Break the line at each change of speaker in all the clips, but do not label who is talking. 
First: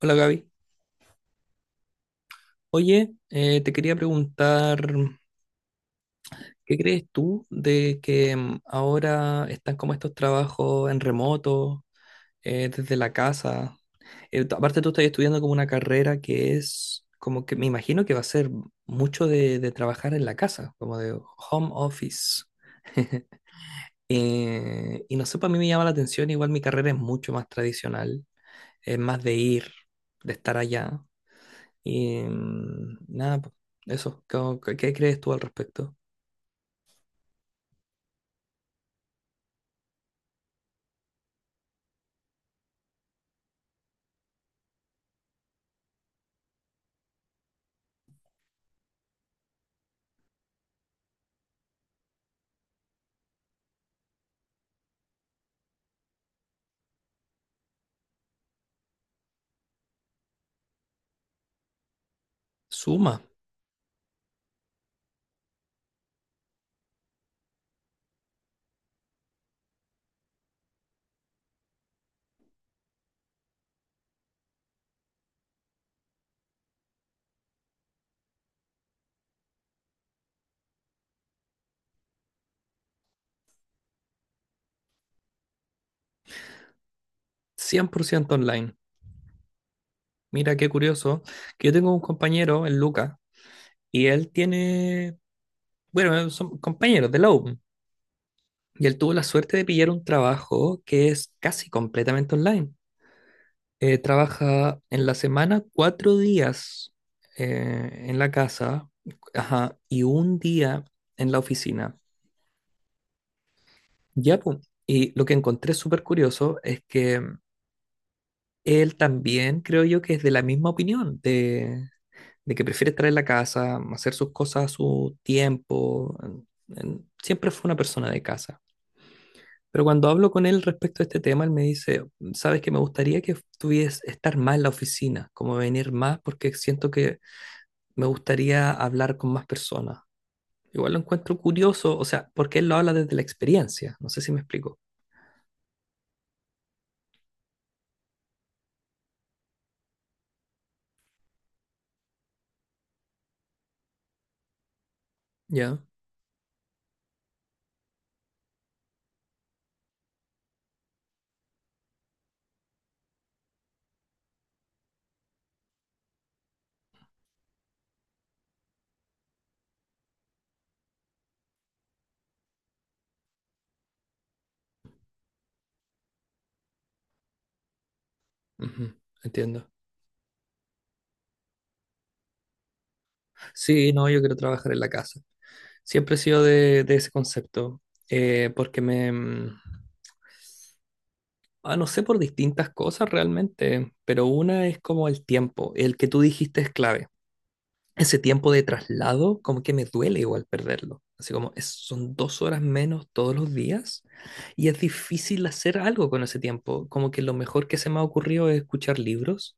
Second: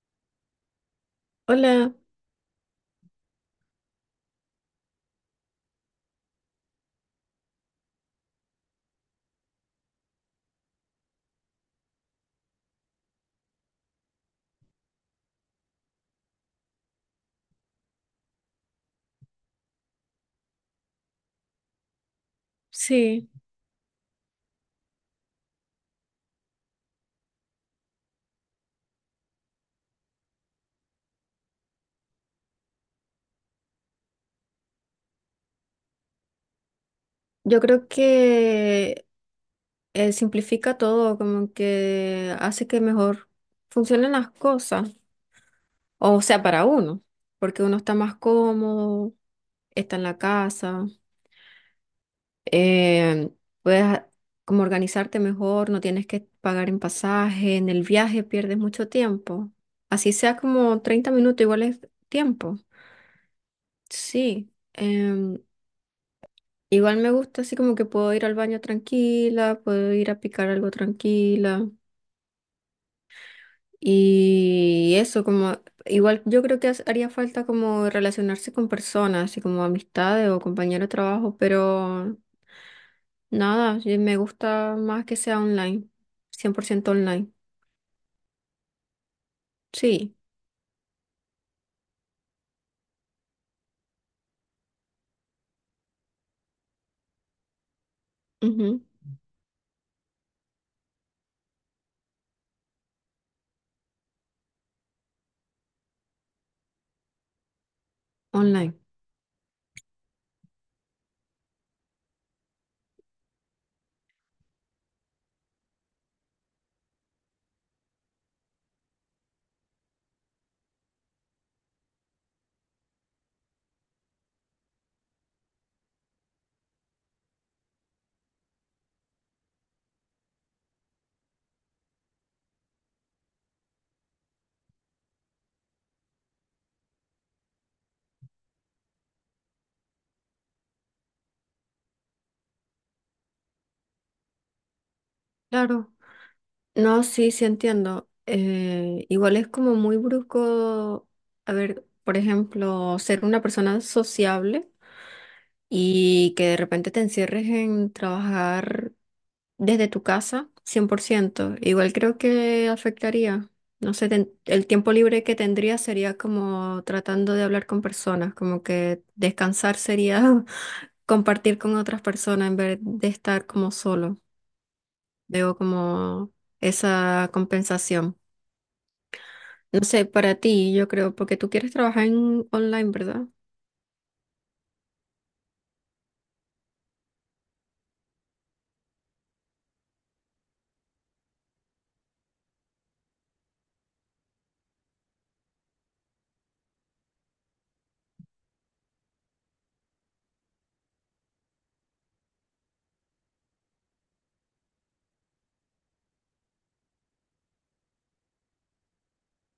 Hola Gaby.
Hola,
Oye, te quería preguntar, ¿qué crees tú de que ahora están como estos trabajos en remoto, desde la casa? Aparte tú estás estudiando como una carrera que es como que me imagino que va a ser mucho de trabajar en la casa, como de home office.
sí,
Y no sé, para mí me llama la atención, igual mi carrera es mucho más tradicional, es más de ir, de estar allá. Y nada, po, eso, ¿qué, qué crees tú al respecto?
yo creo que simplifica todo, como que hace que mejor funcionen las cosas, o sea, para uno, porque uno está más cómodo, está en la casa, eh, puedes a- como organizarte mejor, no tienes que pagar en pasaje, en el viaje pierdes mucho tiempo, así sea como 30 minutos, igual es tiempo,
Suma,
sí. em, Igual me gusta así como que puedo ir al baño tranquila, puedo ir a picar algo tranquila y eso como igual yo creo que haría falta como relacionarse con personas, así como amistades o compañeros de trabajo, pero nada, yo me gusta más que sea online, 100% online.
cien por ciento online.
Sí,
Mira qué curioso, que yo tengo un compañero, el Luca, y él tiene, bueno, son compañeros de la U,
ujú,
y él tuvo la suerte de pillar un trabajo que es casi completamente online. Trabaja en la semana cuatro días en la
online.
casa, ajá, y un día en la oficina. Ya, po, y lo que encontré súper curioso es que él también creo yo que es de la misma opinión, de que prefiere estar en la casa, hacer sus cosas a su tiempo. Siempre fue una persona de casa. Pero cuando hablo con él respecto a este tema, él me dice, sabes que me gustaría que tuvies estar más en la oficina, como venir más, porque siento que me gustaría hablar con más personas. Igual lo encuentro curioso, o sea, porque él lo habla desde la experiencia. No sé si me explico.
Claro. No, sí, sí entiendo. Igual es como muy brusco, a ver, por ejemplo, ser una persona sociable
Ya.
y que de repente te encierres en trabajar desde tu casa, 100%. Igual creo que afectaría. No sé, el tiempo libre que tendría sería como tratando de hablar con personas, como que descansar sería compartir con otras personas en vez de estar como solo. Debo como esa compensación.
Ujú, entiendo.
No sé, para ti, yo creo, porque tú quieres trabajar en online, ¿verdad?
Sí, no, yo quiero trabajar en la casa. Siempre he sido de ese concepto, porque me... no sé por distintas cosas realmente, pero una es como el tiempo, el que tú dijiste es clave. Ese tiempo de traslado, como que me duele igual perderlo. Así como son dos horas menos todos los días y es difícil hacer algo con ese tiempo. Como que lo mejor que se me ha ocurrido es escuchar libros,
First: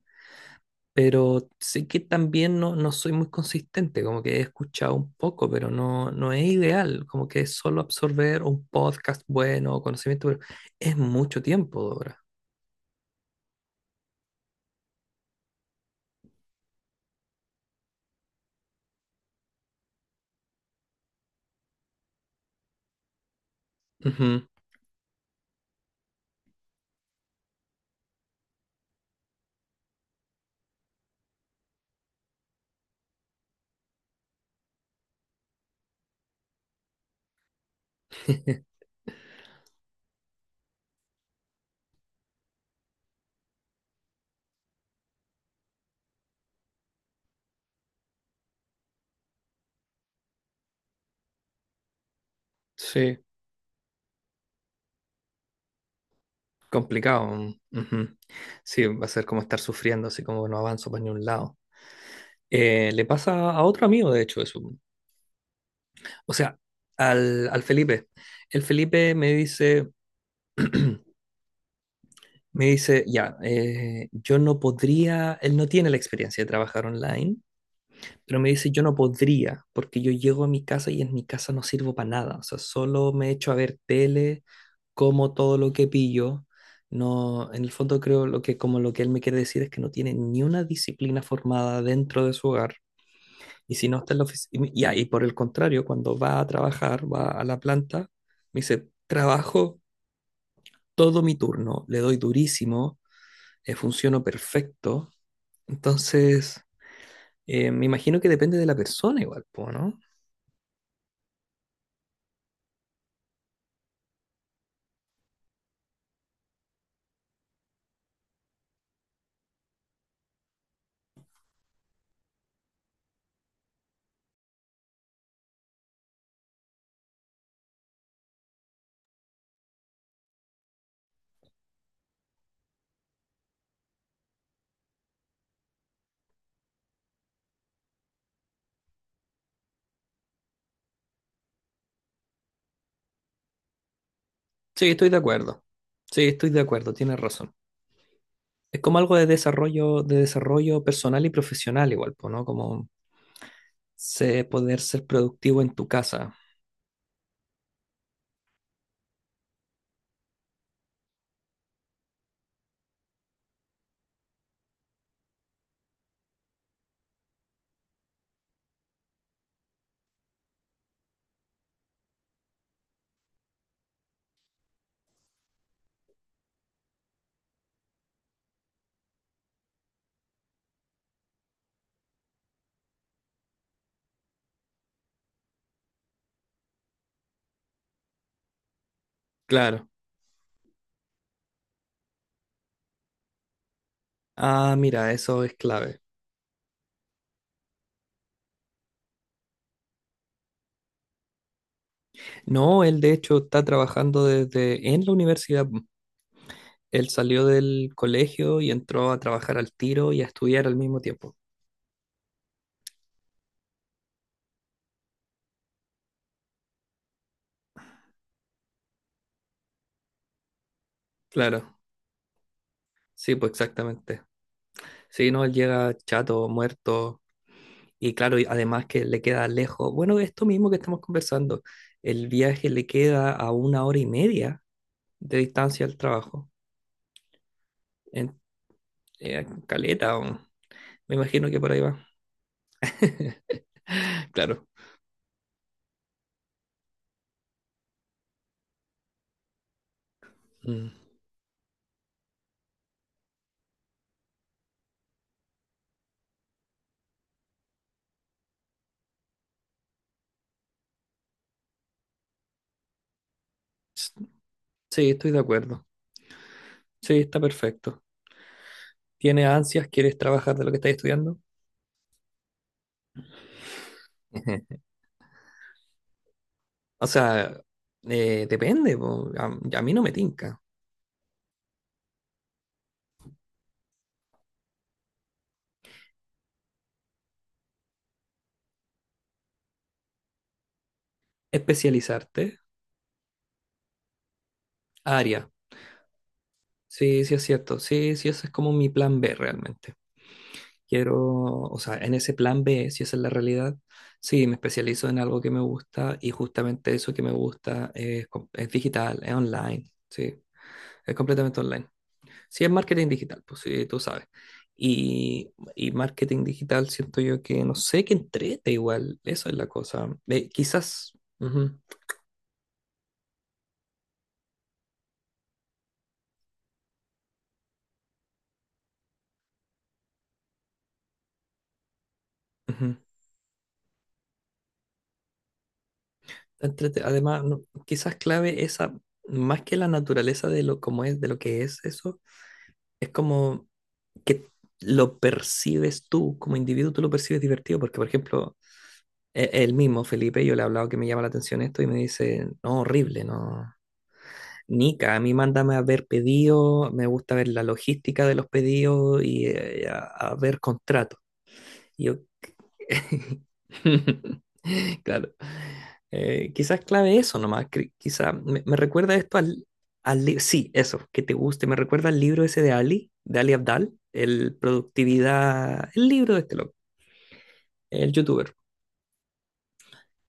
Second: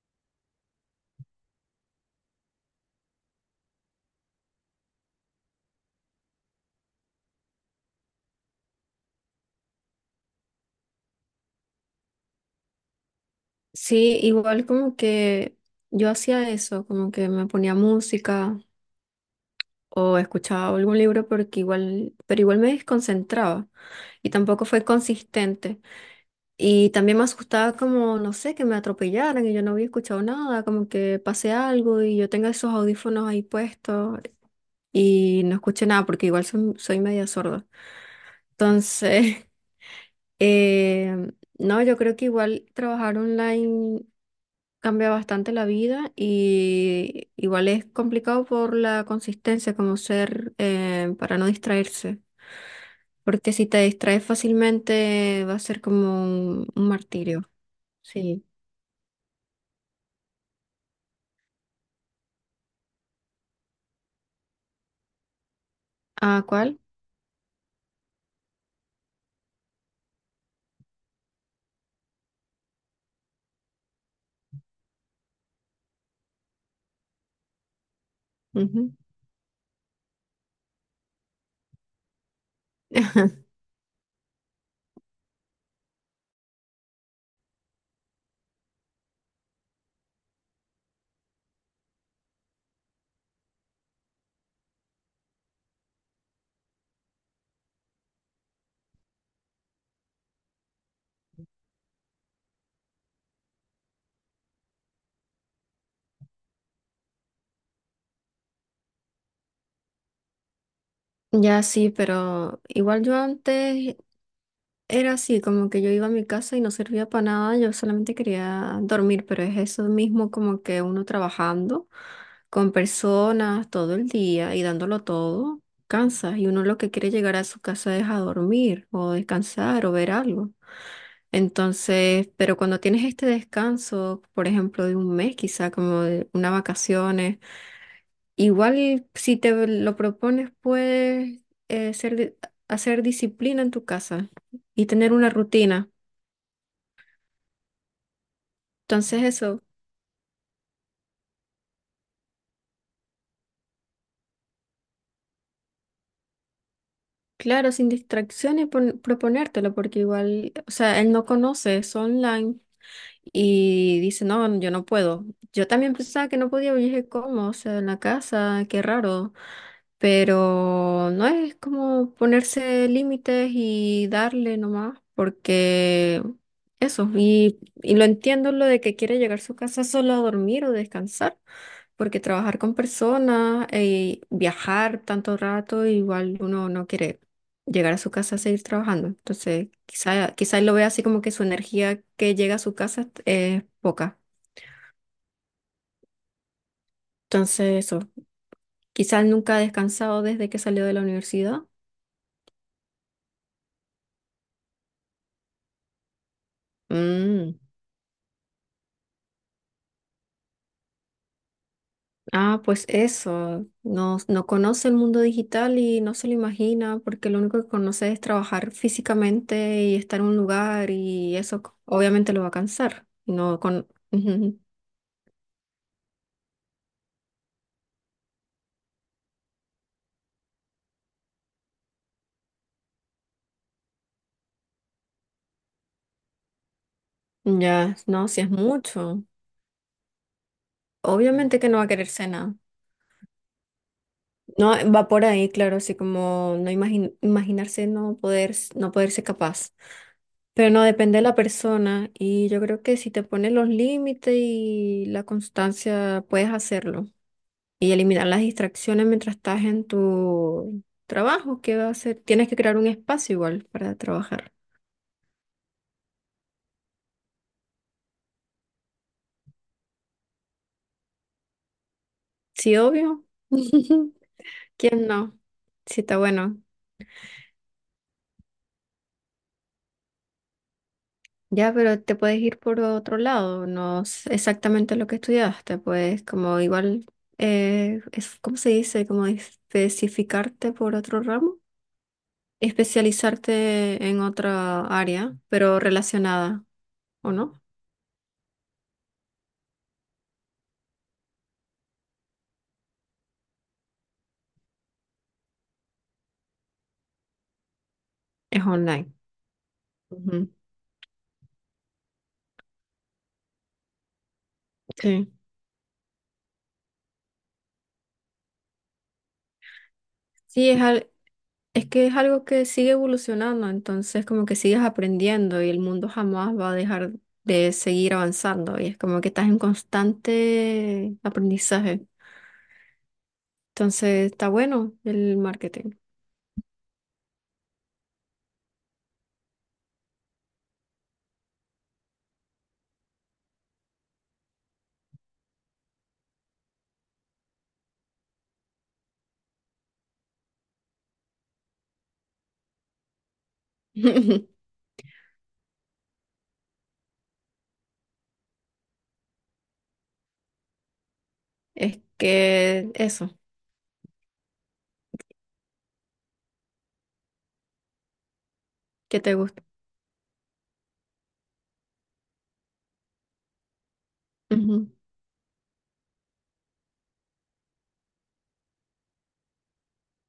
pero sé que también no, no soy muy consistente, como que he escuchado un poco, pero no, no es ideal, como que es solo absorber un podcast bueno o conocimiento, pero es mucho tiempo, Dora.
Sí, igual como que yo hacía eso, como que me ponía música o escuchaba algún libro porque igual, pero igual me desconcentraba y
Ujú.
tampoco fue consistente. Y también me asustaba como, no sé, que me atropellaran y yo no había escuchado nada, como que pase algo y yo tenga esos audífonos ahí puestos y no escuché nada porque igual soy media sorda. Entonces, eh, no, yo creo que igual trabajar online cambia bastante la vida y igual es complicado por la consistencia, como ser para no distraerse.
Sí,
Porque si te distraes fácilmente va a ser como un
complicado.
martirio.
Ujú.
Sí.
Sí, va a ser como estar sufriendo, así como no avanzo para ningún lado. Le pasa a otro amigo, de hecho, eso. O
¿A
sea,
cuál?
al Felipe. El Felipe me dice, me dice, ya, yo no podría, él no tiene la experiencia de trabajar online, pero me dice, yo
Ujú.
no podría, porque yo llego a mi casa y en mi casa no sirvo para nada, o sea, solo me echo a ver tele, como todo lo que pillo, no, en el fondo creo lo que, como lo que él me quiere decir es que no tiene ni una disciplina formada dentro de su hogar, y si no está en la oficina, y, y por el contrario, cuando va a trabajar, va a la planta, me dice, trabajo todo mi turno, le doy durísimo, funciono perfecto. Entonces, me imagino que depende de la persona igual, po, ¿no?
Ya sí, pero igual yo antes era así, como que yo iba a mi casa y no servía para nada, yo solamente quería dormir, pero es eso mismo como que uno trabajando con personas todo el día y dándolo todo, cansa y uno lo que quiere llegar a su casa es a dormir o descansar o ver algo. Entonces, pero cuando tienes este descanso, por ejemplo, de un mes quizá, como de unas vacaciones, igual si te lo propones puedes eh, ser, di- hacer disciplina en tu casa y
Sí, estoy
tener
de
una
acuerdo.
rutina.
Sí, estoy de acuerdo, tienes razón. Es como algo
Entonces eso,
de desarrollo personal y profesional igual, po, ¿no? Como sé poder ser productivo en tu casa.
claro, sin distracciones proponértelo, porque igual, o sea, él no conoce, es online y dice, no, yo no puedo. Yo también pensaba que no podía, pero yo dije, ¿cómo? O sea, en la casa, qué raro. Pero no es como ponerse límites y darle nomás, porque eso, y lo entiendo lo de que quiere llegar a su casa solo a dormir o descansar, porque trabajar con personas y viajar tanto rato, igual uno no quiere llegar a su casa a seguir trabajando. Entonces,
Claro.
quizá él lo vea así como que su energía que llega a su casa es poca.
Ah, mira, eso es clave.
Entonces, eso, quizá él nunca ha descansado desde que salió de la universidad.
No, él de hecho está trabajando desde en la universidad. Él salió
Mm.
del colegio y entró a trabajar al tiro y a estudiar al mismo tiempo.
Ah, pues eso, no, no conoce el mundo digital y no se lo imagina porque lo único que conoce es trabajar físicamente y estar en un lugar y eso
Claro,
obviamente lo va a cansar.
sí, pues
No con...
exactamente. Sí, no, él llega chato, muerto, y claro, y además que le queda lejos. Bueno, esto mismo que estamos conversando, el viaje le queda a una hora y media de distancia al trabajo,
Ya, no,
en,
si es mucho.
Caleta, me imagino
Obviamente
que
que
por
no
ahí
va a
va.
querer cena.
Claro.
No, va por ahí, claro, así como no imaginarse no poder, no poderse capaz. Pero no,
Mm.
depende de la persona y yo creo que si te pones los límites y la constancia, puedes hacerlo. Y eliminar las distracciones mientras estás en tu trabajo, ¿qué va a hacer? Tienes que crear un espacio igual para
S-
trabajar.
Sí, estoy de acuerdo. Sí, está perfecto. ¿Tienes ansias? ¿Quieres trabajar de lo que estás estudiando?
Sí, obvio. ¿Quién no? Sí, está bueno.
O sea, depende, po. A mí no me tinca.
Ya, pero te puedes ir por otro lado, no es exactamente lo que estudiaste, pues como igual, es, ¿cómo se dice? Como especificarte por otro ramo,
Especializarte,
especializarte en otra área,
área.
pero relacionada,
Sí,
¿o
sí es
no?
cierto. Sí, sí, ese es como mi plan B realmente. Quiero, o sea, en ese plan B, si esa es la realidad, sí, me especializo en algo que me gusta y justamente eso que me gusta es,
Es
es
online.
digital, es online, sí,
Ujú.
es completamente online. Sí, es marketing digital, pues sí, tú sabes.
Sí.
Y marketing digital siento yo que no sé qué entrete igual, eso es la cosa.
Sí,
Quizás. Ujú,
es que es algo que sigue evolucionando, entonces como que sigues aprendiendo y el mundo jamás va a dejar de seguir avanzando y es como que estás en constante aprendizaje.
ujú.
Entonces está bueno el marketing.
Además, quizás clave esa, más que la naturaleza de lo como es, de lo que es eso, es como que lo percibes tú, como individuo tú lo percibes divertido, porque por ejemplo, el mismo Felipe, yo le he hablado que me llama la atención esto y me dice, no, horrible, no. Nica, a mí mándame a ver pedidos, me gusta ver la logística de los pedidos y a ver contratos.
Es
Y yo,
que eso,
claro. Quizás clave eso nomás. Quizás me, me recuerda
que te
esto
gusta.
al, sí, eso, que te guste. Me recuerda al libro ese de Ali Abdal, el
Ujú.
productividad, el libro de este loco, el youtuber.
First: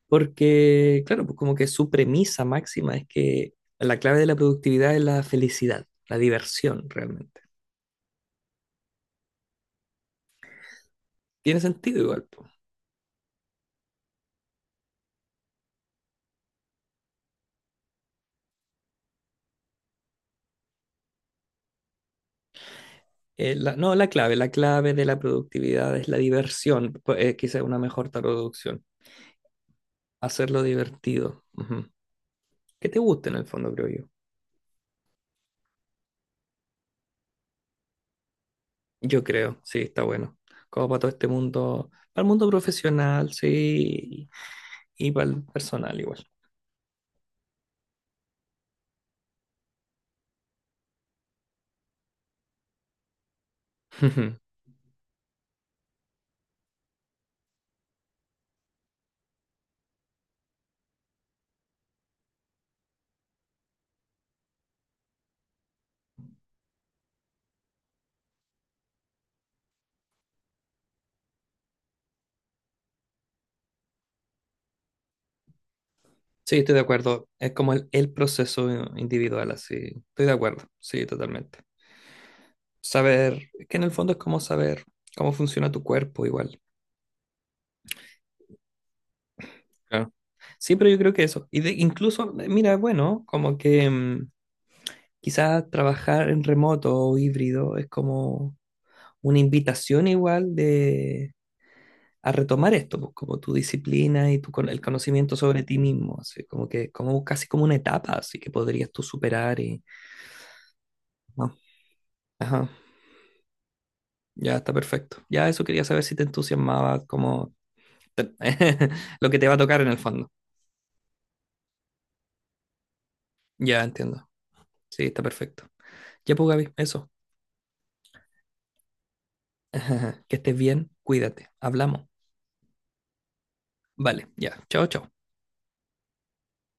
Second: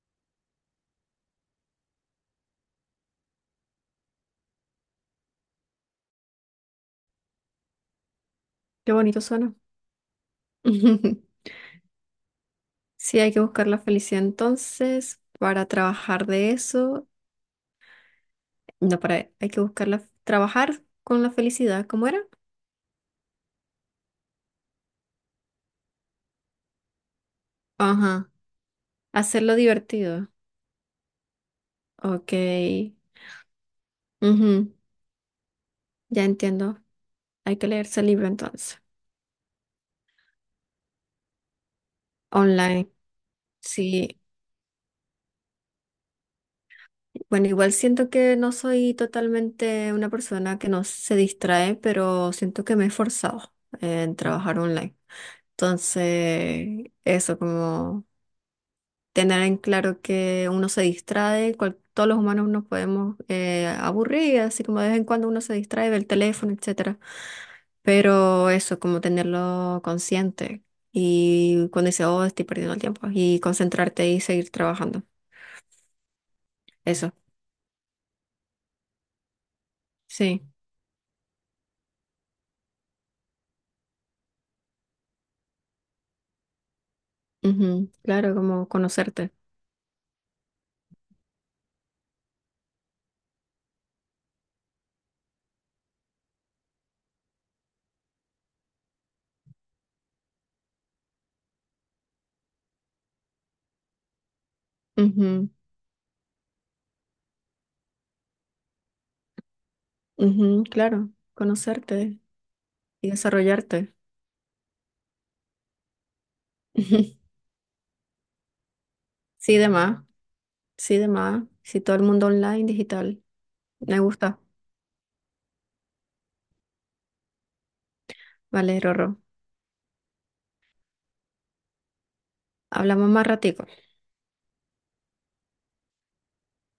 Porque, claro, pues como que su premisa máxima es que la clave de la productividad es la felicidad, la diversión realmente.
Qué bonito suena.
Tiene sentido igual, po.
Sí, hay que buscar la felicidad entonces para trabajar de eso. No, para, hay que buscar la, trabajar con la felicidad, ¿cómo era?
No, la clave de la productividad es la diversión, pues, quizás una mejor
Ajá,
traducción.
hacerlo divertido.
Hacerlo divertido. Ujú.
Ok,
Que te guste en el fondo, creo yo.
ujú, ya entiendo. Hay que leerse el libro entonces.
Yo creo, sí, está bueno. Como para todo este mundo, para el mundo
Online,
profesional,
sí.
sí, y para el personal igual.
Bueno, igual siento que no soy totalmente una persona que no se distrae, pero siento que me he esforzado en
Ujú.
trabajar online. Entonces, eso como tener en claro que uno se distrae, todos los humanos nos podemos aburrir, así como de vez en cuando uno se distrae, ve el teléfono, etcétera. Pero eso, como tenerlo consciente y cuando dice, oh, estoy perdiendo el tiempo, y concentrarte y seguir trabajando.
Sí, estoy de
Eso,
acuerdo. Es como el proceso individual, así. Estoy de
sí.
acuerdo, sí, totalmente. Saber, es que en el fondo es como saber cómo funciona tu cuerpo igual.
Ujú, claro, como conocerte.
Claro. Sí, pero yo creo que eso. Y de, incluso, mira, bueno, como que quizás trabajar en remoto o híbrido es como una invitación igual de, a retomar esto, pues, como tu disciplina y tu, el conocimiento
Ujú,
sobre ti mismo, así como que como casi como una etapa, así que podrías tú superar y...
ujú, claro,
no,
conocerte
ajá,
y desarrollarte.
ya está perfecto. Ya eso quería saber si te entusiasmaba
Ujú.
como te- lo que te va a
Sí, de
tocar en el
más,
fondo.
sí, de más. Sí, todo el mundo online, digital.
Ya
Me
entiendo.
gusta.
Sí, está perfecto. Ya pues, Gaby, eso.
Vale, Rorro.
Que estés bien, cuídate. Hablamos.
Hablamos más ratico.
Vale, ya. Chao, chao.